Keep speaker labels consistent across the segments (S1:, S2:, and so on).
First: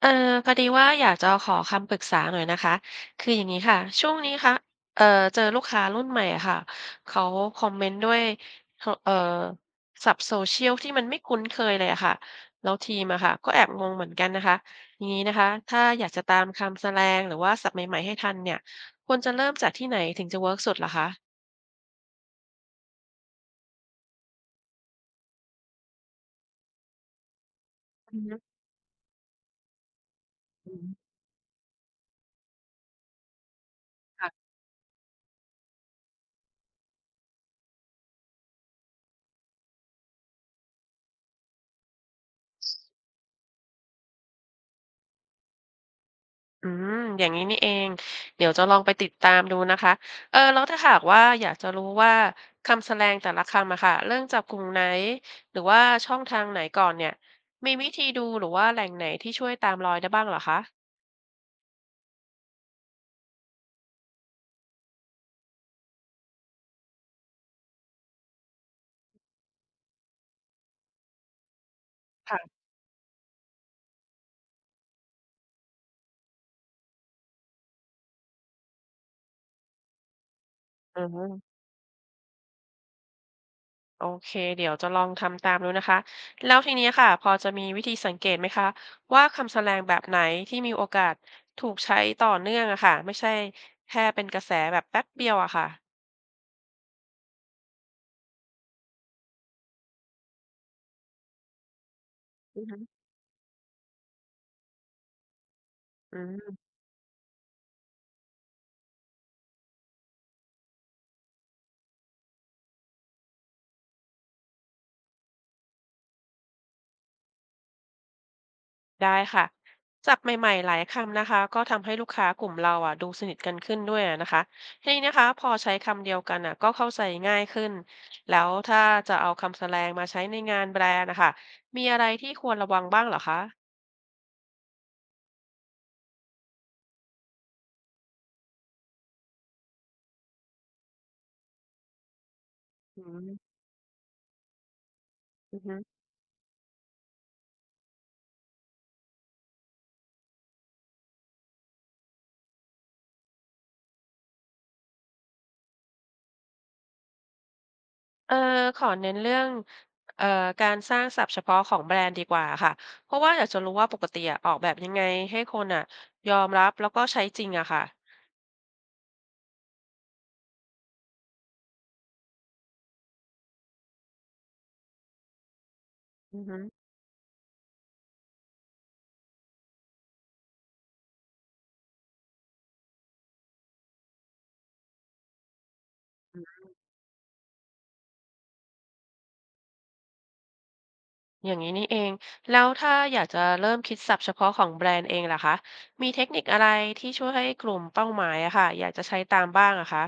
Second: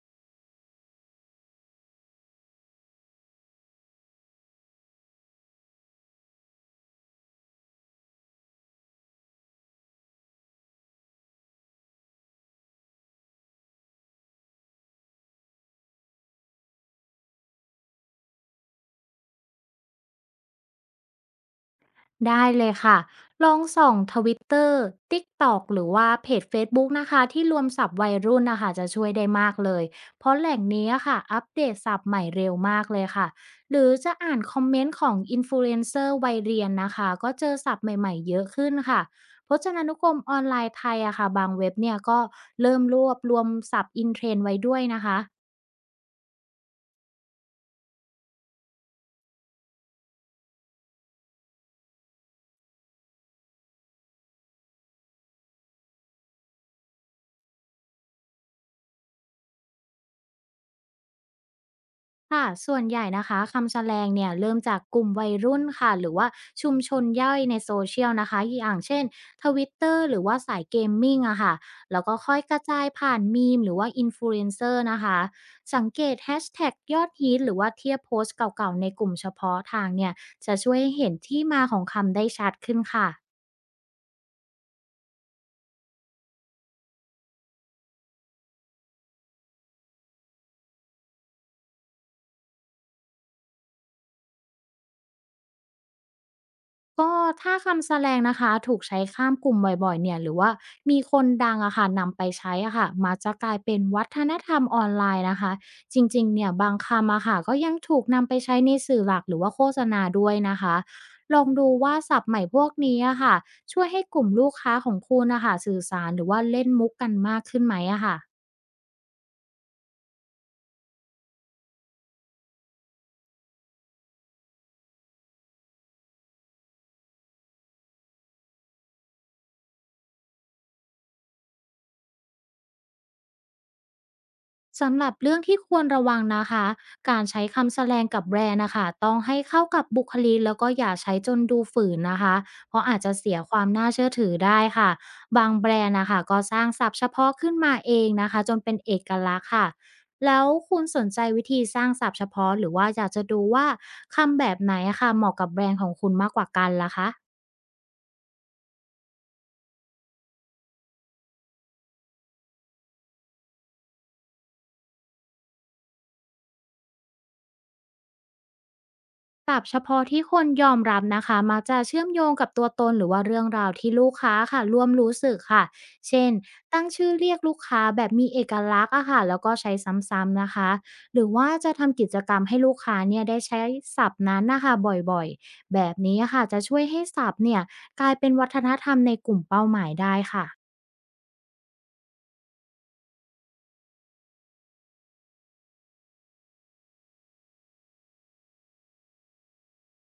S1: เออพอดีว่าอยากจะขอคำปรึกษาหน่อยนะคะคืออย่างนี้ค่ะช่วงนี้ค่ะเออเจอลูกค้ารุ่นใหม่อะค่ะเขาคอมเมนต์ด้วยเออศัพท์โซเชียลที่มันไม่คุ้นเคยเลยอะค่ะแล้วทีมอะค่ะก็แอบงงเหมือนกันนะคะอย่างนี้นะคะถ้าอยากจะตามคำแสดงหรือว่าศัพท์ใหม่ๆให้ทันเนี่ยควรจะเริ่มจากที่ไหนถึงจะเวิร์กสุดล่ะคะ
S2: ได้เลยค่ะ ลองส่อง Twitter TikTok หรือว่าเพจ Facebook นะคะ ที่รวมศัพท์วัยรุ่น
S1: อื
S2: นะคะ จะช่วยได้มากเลย เพราะแหล่ง
S1: ม
S2: นี้อะค่ะอัปเดตศัพท์ใหม่เร็วมากเลยค่ะ หรือจะอ่านคอมเมนต์ของอินฟลูเอนเซอร์วัยเรียนนะคะ ก็เจอศัพท์ใหม่ๆเยอะขึ้นค่ะพจนานุกรมออนไลน์ไทยอะค่ะบางเว็บเนี่ยก็เริ่มรวบรวมศัพท์อินเทรนด์ไว้ด้วยนะคะ
S1: อืมอย่างนี้นี่เองเดี๋ยวจะลองไปติดตามดูนะคะเออแล้วถ้าหากว่าอยากจะรู้ว่าคำแสดงแต่ละคำอะค่ะเริ่มจากกลุ่มไหนหรือว่าช่องทางไหนก่อนเนี่ยมีวิธีดูหรือว่าแหล่งไหนที่ช่วยตามรอยได้บ้างเหรอคะ
S2: ค่ะส่วนใหญ่นะคะคำแสลงเนี่ยเริ่มจากกลุ่มวัยรุ่นค่ะหรือว่าชุมชนย่อยในโซเชียลนะคะอย่างเช่น Twitter หรือว่าสายเกมมิ่งอะค่ะแล้วก็ค่อยก
S1: ค่ะ
S2: ระจายผ่านมีมหรือว่าอินฟลูเอนเซอร์นะคะสังเกตแฮชแท็กยอดฮิตหรือว่าเทียบโพสต์เก่าๆในกลุ่มเฉพาะทางเนี่ยจะช่วยให้
S1: อื
S2: เห็นที่
S1: ม
S2: มาของคำได้ชัดขึ้นค่ะ
S1: โอเคเดี๋ยวจะลองทำตามดูนะคะแล้วทีนี้ค่ะพอจะมีวิธีสังเกตไหมคะว่าคำแสดงแบบไหนที่มีโอกาสถูกใช้ต่อเนื่องอะค่ะไม่ใช่แค่เป็นกระแสแบบแป๊บเดียวอะค่ะ
S2: ก็ถ้าคำแสดลงนะคะถูกใช้ข้ามกลุ่มบ่อยๆเนี่ยหรือว่ามีคนดังอะค่ะนำไปใช้
S1: อือ
S2: อะ
S1: ฮึ
S2: ค่ะมาจะกลายเป็นวัฒนธรรมออนไลน์นะคะจ
S1: อื
S2: ริงๆเนี่ย
S1: ม
S2: บางคำอะค่ะก็ยังถูกนำไปใช้ในสื่อหลักหรือว่าโฆษณาด้วยนะคะลองดูว่าศัพท์ใหม่พวกนี้อะค่ะช่วยให้กลุ่มลูกค้าของคุณนะคะสื่อสารหรือว่าเล่นมุกกันมากขึ้นไหมอะค่ะ
S1: ได้ค่ะศัพท์ใหม่ๆหลายคำนะคะก็ทำให้ลูกค้ากลุ่มเราอ่ะดูสนิทกันขึ้นด้วยอะนะคะทีนี้นะคะพอใช้คำเดียวกันอ่ะก็เข้าใจง่ายขึ้นแล้วถ้าจะเอาคำแสดงมาใช้ในงานแบรนด์นะคะมีอะไรที่ควรระวังบ้างเหรอคะ
S2: สำหรับเรื่องที่ควรระวังนะคะการใช้คำแสดงกับแบรนด์นะคะต้องให้เข้ากับบุคลีแล้วก็อย่าใช้จนดูฝืนนะคะ เพราะอา
S1: อื
S2: จจะเสียค
S1: ม
S2: วามน่าเชื่อถือได้ค่ะบาง
S1: อือ
S2: แบร
S1: ฮึ
S2: นด์นะคะก็สร้างศัพท์เฉพาะขึ้นมาเองนะคะจนเป็นเอกลักษณ์ค่ะแล้วคุณสนใจวิธีสร้างศัพท์เฉพาะหรือว่าอยากจะดูว่าคำแบบไหนอะค่ะเหมาะกับแบรนด์ของคุณมากกว่ากันล่ะคะ
S1: เออขอเน้นเรื่องเอ่อการสร้างศัพท์เฉพาะของแบรนด์ดีกว่าค่ะเพราะว่าอยากจะรู้ว่าปกติอะออกแบบยังไงให้คนอ่ะยอมรับแล้วก็ใช้จริงอะค่ะ
S2: ศัพท์เฉพาะที่คนยอมรับนะคะมักจะเชื่อมโยงกับตัวตนหรือว่าเรื่องราวที่ลูกค้าค่ะร่วมรู้สึกค่ะเช่น
S1: อือฮึ
S2: ตั้งชื่อเรียกลูกค้าแบบมีเอกลักษณ์อะค่ะแล้วก็ใช้ซ้ำๆนะคะหรือว่าจะทำกิจกรรมให้ลูกค้าเนี่ยได้ใช้ศัพท์นั้นนะคะบ่อยๆแบบนี้ค่ะจะช่วยให้ศัพท์เนี่ยกลายเป็นวัฒนธรรมในกลุ่มเป้าหมายได้ค่ะ
S1: อย่างนี้นี่เองแล้วถ้าอยากจะเริ่มคิดศัพท์เฉพาะของแบรนด์เองล่ะคะมีเทคนิคอะไรที่ช่วยให้กลุ่มเป้าหมายอะค่ะอยากจะใช้ตามบ้างอะคะ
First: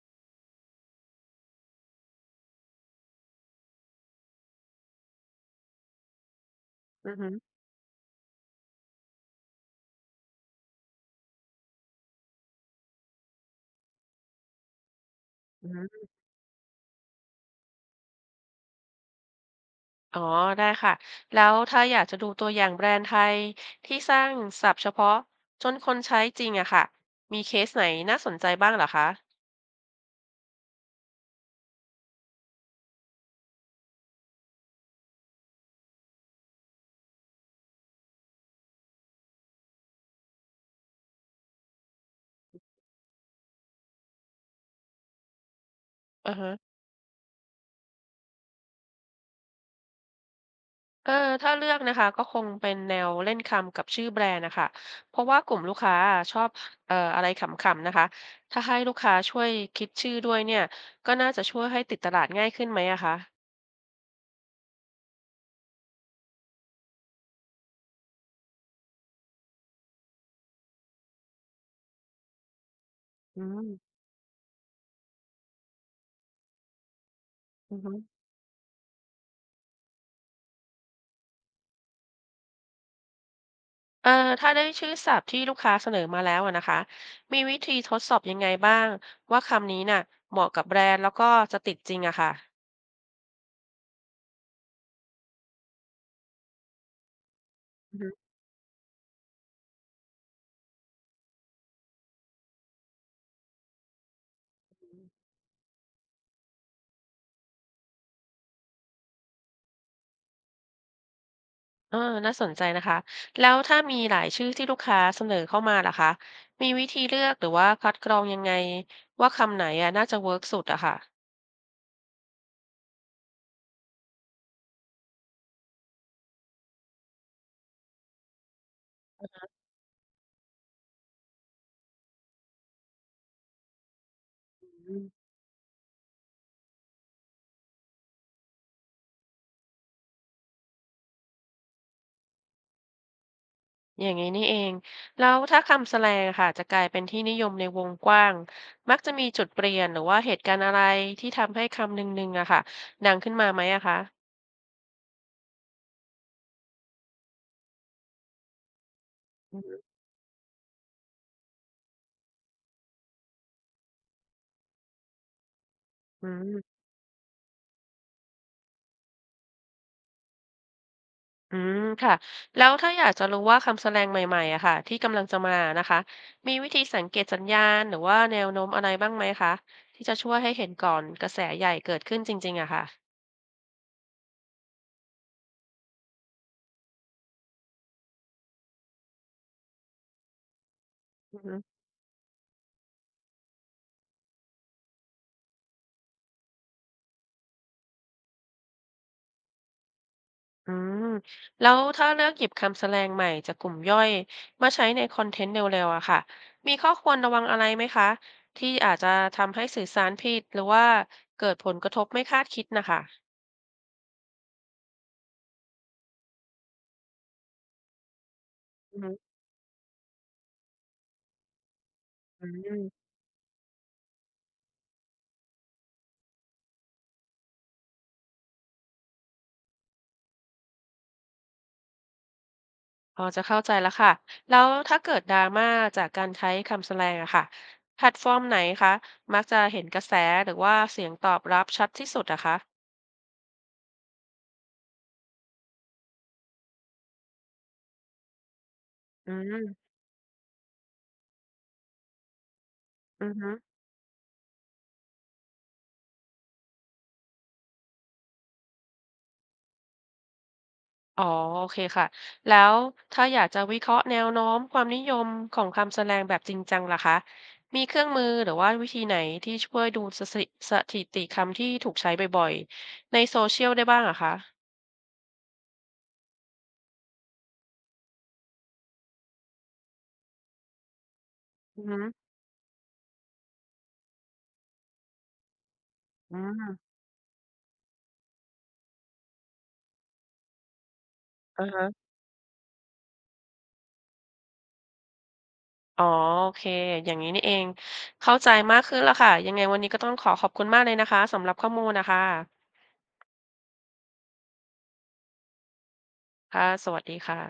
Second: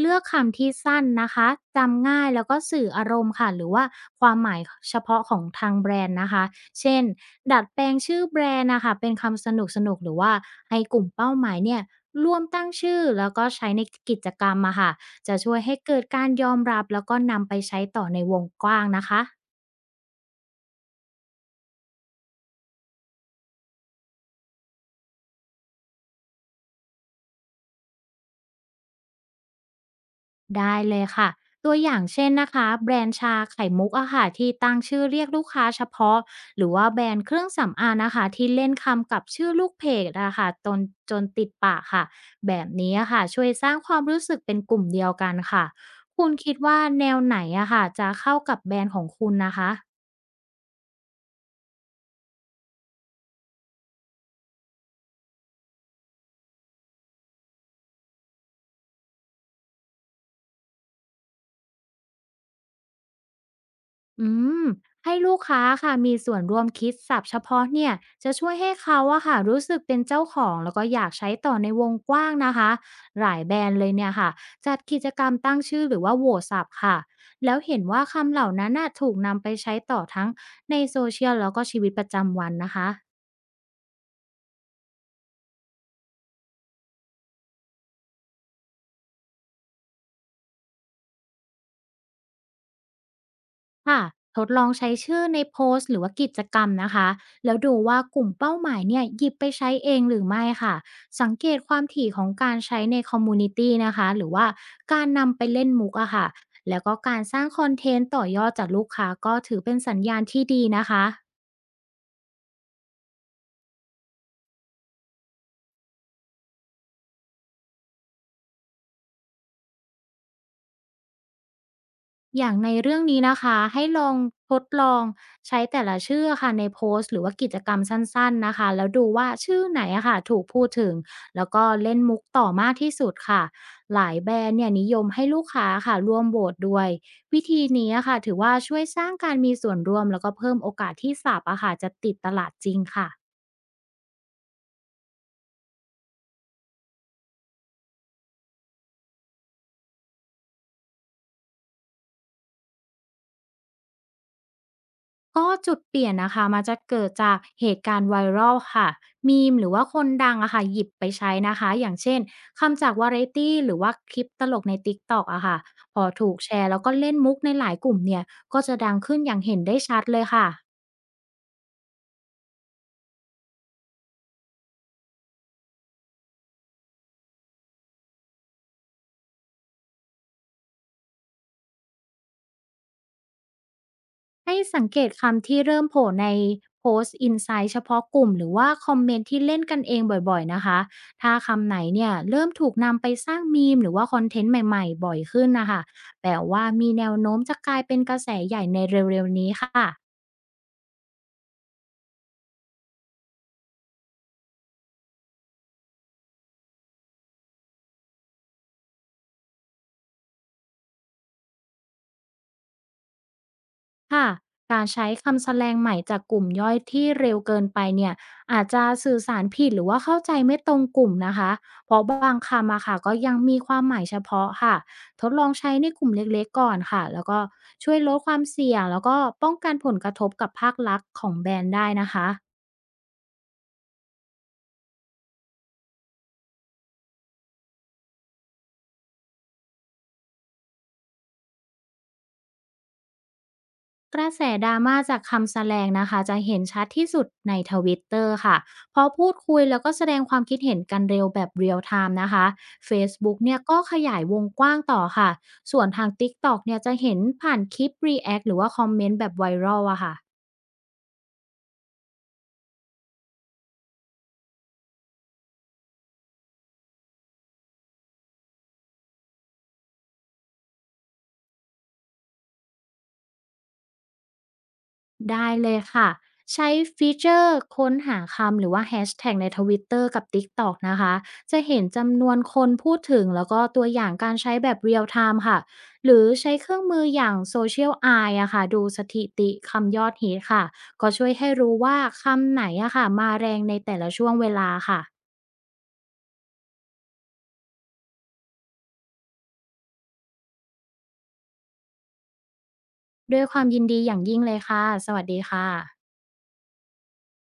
S2: เลือกคำที่สั้นนะคะจำง่ายแล้วก็สื่ออารมณ์ค่ะหรือว่าความหมายเฉพาะของทางแบรนด์นะคะเช่น
S1: อือฮึ
S2: ดัดแปลงชื่อแบรนด์นะคะเป็นคำสนุกสนุกหรือว่าให้กลุ่มเป้าหมายเนี่ยร่วมตั้งชื่อแล้วก็ใช้ในกิจกรรมมาค่ะจะช่วย
S1: อือ
S2: ให้
S1: ฮึ
S2: เกิดการยอมรับแล้วก็นำไปใช้ต่อในวงกว้างนะคะ
S1: อ๋อได้ค่ะแล้วถ้าอยากจะดูตัวอย่างแบรนด์ไทยที่สร้างศัพท์เฉพาะจนคนใช้จริงอะค่ะมีเคสไหนน่าสนใจบ้างเหรอคะ
S2: ได้เลยค่ะตัวอย่างเช่นนะคะแบรนด์ชาไข่มุกอะค่ะที่ตั้งชื่อเรียกลูกค้าเฉพาะหรือว่าแบรนด์เครื่องสำอางนะคะที่เล่นคำกับชื่อลูกเพจนะคะจนติดปากค่ะแบบนี้อะค่ะช่วยสร้างความรู้สึกเป็นกลุ่มเดียวกันค่ะคุณ
S1: อือฮะ
S2: คิดว่าแนวไหนอะค่ะจะเข้ากับแบรนด์ของคุณนะคะ
S1: เออถ้าเลือกนะคะก็คงเป็นแนวเล่นคำกับชื่อแบรนด์นะคะเพราะว่ากลุ่มลูกค้าชอบอะไรขำๆนะคะถ้าให้ลูกค้าช่วยคิดชื่อด้วยเนี่ยก็น่าจะช่วยให้ติดตลาดง่ายขึ้นไหมอะคะ
S2: อืมให้ลูกค้าค่ะมีส่วนร่วมคิดศัพท์เฉพาะเนี่ยจะช่วยให้เขาอะค่ะรู้สึกเป็นเจ้าของแล้วก็อยากใช้ต่อในวงกว้างนะคะหลา
S1: อื
S2: ยแบ
S1: ม
S2: รนด์เลยเนี่ยค่ะจัดกิจกรรมตั้งชื่อหรือว่าโหวตศัพท์ค่ะแล้ว
S1: อื
S2: เห็
S1: อ
S2: น
S1: ฮึ
S2: ว่าคำเหล่านั้นน่ะถูกนำไปใช้ต่อทั้งในโซเชียลแล้วก็ชีวิตประจำวันนะคะ
S1: เอ่อถ้าได้ชื่อศัพท์ที่ลูกค้าเสนอมาแล้วอะนะคะมีวิธีทดสอบยังไงบ้างว่าคำนี้น่ะเหมาะกับแบรนด์แล้วก็จะติดจริงอะค่ะ
S2: ค่ะทดลองใช้ชื่อในโพสต์หรือว่ากิจกรรมนะคะแล้วดูว่ากลุ่มเป้าหมายเนี่ยหยิบไปใช้เองหรือไม่ค่ะสังเกตความถี่ของการใช้ในคอมมูนิตี้นะคะหรือว่าการนำไปเล่นมุกอะค่ะแล้วก็การสร้างคอนเทนต์ต่อยอดจากลูกค้าก็ถือเป็นสัญญาณที่ดีนะคะ
S1: เออน่าสนใจนะคะ แล้วถ้ามีหลายชื่อที่ลูกค้าเสนอเข้ามาล่ะคะมีวิธีเลือกหรือว่าคัดกรองยังไงว่าคำไหนอะน่าจะเวิร์กสุดอะค่ะ
S2: อย่างในเรื่องนี้นะคะให้ลองทดลองใช้แต่ละชื่อะค่ะในโพสต์หรือว่ากิจกรรมสั้นๆนะคะแล้วดูว่าชื่อไหนอะค่ะถูกพูดถึงแล้วก็เล่นมุกต่อมากที่สุดค่ะหลายแบรนด์เนี่ยนิย
S1: อื
S2: มให้
S1: ม
S2: ลูกค้าค่ะร่วมโหวตด้วยวิธีนี้อะค่ะถือว่าช่วยสร้างการมีส่วนร่วมแล้วก็เพิ่มโอกาสที่สับอะค่ะจะติดตลาดจริงค่ะ
S1: อย่างนี้นี่เอง แล้วถ้าคำแสแลงค่ะจะกลายเป็นที่นิยมในวงกว้าง มักจะมีจุดเปลี่ยนหรือว่าเหตุการณ์อะไรที่ทำให้คำหนึ่งๆอะค่ะดังขึ้นมาไหมอะคะ
S2: ก็จุดเปลี่ยนนะคะมันจะเกิดจากเหตุการณ์ไวรัลค่ะมีมหรือว่าคนดังอะค่ะหยิบไปใช้นะคะอย่างเช่นคำจากวาไรตีหรือว่าคลิปตลกในติ๊กต็อกอะค่ะพอ
S1: อื
S2: ถูกแชร์
S1: ม
S2: แล้วก็เล่นมุกในหลายกลุ่มเนี่ยก็จะดังขึ้นอย่างเห็นได้ชัดเลยค่ะ
S1: อืมค่ะแล้วถ้าอยากจะรู้ว่าคำแสดงใหม่ๆอะค่ะที่กำลังจะมานะคะมีวิธีสังเกตสัญญาณหรือว่าแนวโน้มอะไรบ้างไหมคะที่จะช่วยให้เห็นก่อนกระแสใหญ่เกิดขึ้นจริงๆอะค่ะ
S2: ให้สังเกตคำที่เริ่มโผล่ในโพสต์ Insight เฉพาะกลุ่มหรือว่าคอมเมนต์ที่เล่นกันเองบ่อยๆนะคะ ถ้า
S1: อือฮึ
S2: คำไหนเนี่ยเริ่มถูกนำไปสร้างมีมหรือว่าคอนเทนต์ใหม่ๆบ่อยขึ้นนะคะ แปลว่ามีแนวโน้มจะกลายเป็นกระแสใหญ่ในเร็วๆนี้ค่ะ
S1: อืมแล้วถ้าเลือกหยิบคำแสดงใหม่จากกลุ่มย่อยมาใช้ในคอนเทนต์เร็วๆอะค่ะมีข้อควรระวังอะไรไหมคะที่อาจจะทำให้สื่อสารผิดหรือว่าเกิดผลกระทบไม่คาดคิดนะคะ
S2: ค่ะการใช้คำแสแลงใหม่จากกลุ่มย่อยที่เร็วเกินไปเนี่ยอาจจะ
S1: อื
S2: สื่
S1: ม
S2: อสารผิดหรือว่าเข้าใจไม่ตรงกลุ่มนะคะเพราะบาง
S1: อื
S2: คำอะค่ะ
S1: ม
S2: ก็ยังมีความหมายเฉพาะค่ะทดลองใช้ในกลุ่มเล็กๆก่อนค่ะแล้วก็ช่วยลดความเสี่ยงแล้วก็ป้องกันผลกระทบกับภาคลักษณ์ของแบรนด์ได้นะคะ
S1: พอจะเข้าใจแล้วค่ะ แล้วถ้าเกิดดราม่าจากการใช้คำแสแลงอะค่ะแพลตฟอร์มไหนคะมักจะเห็นกระแสหรือว่าเสียงตอบรับชัดที่สุดอะคะ
S2: กระแสดราม่าจากคำแสลงนะคะจะเห็นชัดที่สุดใน Twitter ค่ะเพราะพู
S1: อื
S2: ด
S1: ม
S2: คุยแล้วก็แสดงความคิดเห็นกันเร็วแบบ real time นะคะ
S1: อือ
S2: Facebook
S1: ฮึ
S2: เนี่ยก็ขยายวงกว้างต่อค่ะส่วนทาง TikTok เนี่ยจะเห็นผ่านคลิป react หรือว่าคอมเมนต์แบบไวรัลอะค่ะ
S1: อ๋อโอเคค่ะ แล้วถ้าอยากจะวิเคราะห์แนวโน้มความนิยมของคำแสแงแบบจริงจังล่ะคะมีเครื่องมือหรือว่าวิธีไหนที่ช่วยดูสถิสถิติคำที่ถูกใช้บ่อยๆในโซเชียลได้บ้างอะคะ
S2: ได้เลยค่ะใช้ฟีเจอร์ค้นหาคำหรือว่าแฮชแท็กใน Twitter กับ TikTok นะคะจะเห็
S1: อื
S2: น
S1: ม
S2: จำนวนคนพูดถึงแล้วก็ตัวอย่างการใช้แบบเรียลไทม์ค่ะหรือ
S1: อฮึออื
S2: ใช้เค
S1: ม
S2: รื่องมืออย่าง Social Eye ออะค่ะดูสถิติคำยอดฮิตค่ะก็ช่วยให้
S1: อ่า
S2: รู้
S1: ฮะ
S2: ว่าคำไหนอะค่ะมาแรงในแต่ละช่วงเวลาค่ะ
S1: อ๋อโอเคอย่างนี้นี่เองเข้าใจมากขึ้นแล้วค่ะยังไงวันนี้ก็ต้องขอขอบคุณมากเลยนะคะสำหรับข้อมูลนะคะ
S2: ด้วยความยินดีอย่างยิ่งเลยค่ะสวัสดีค่ะ
S1: ค่ะสวัสดีค่ะ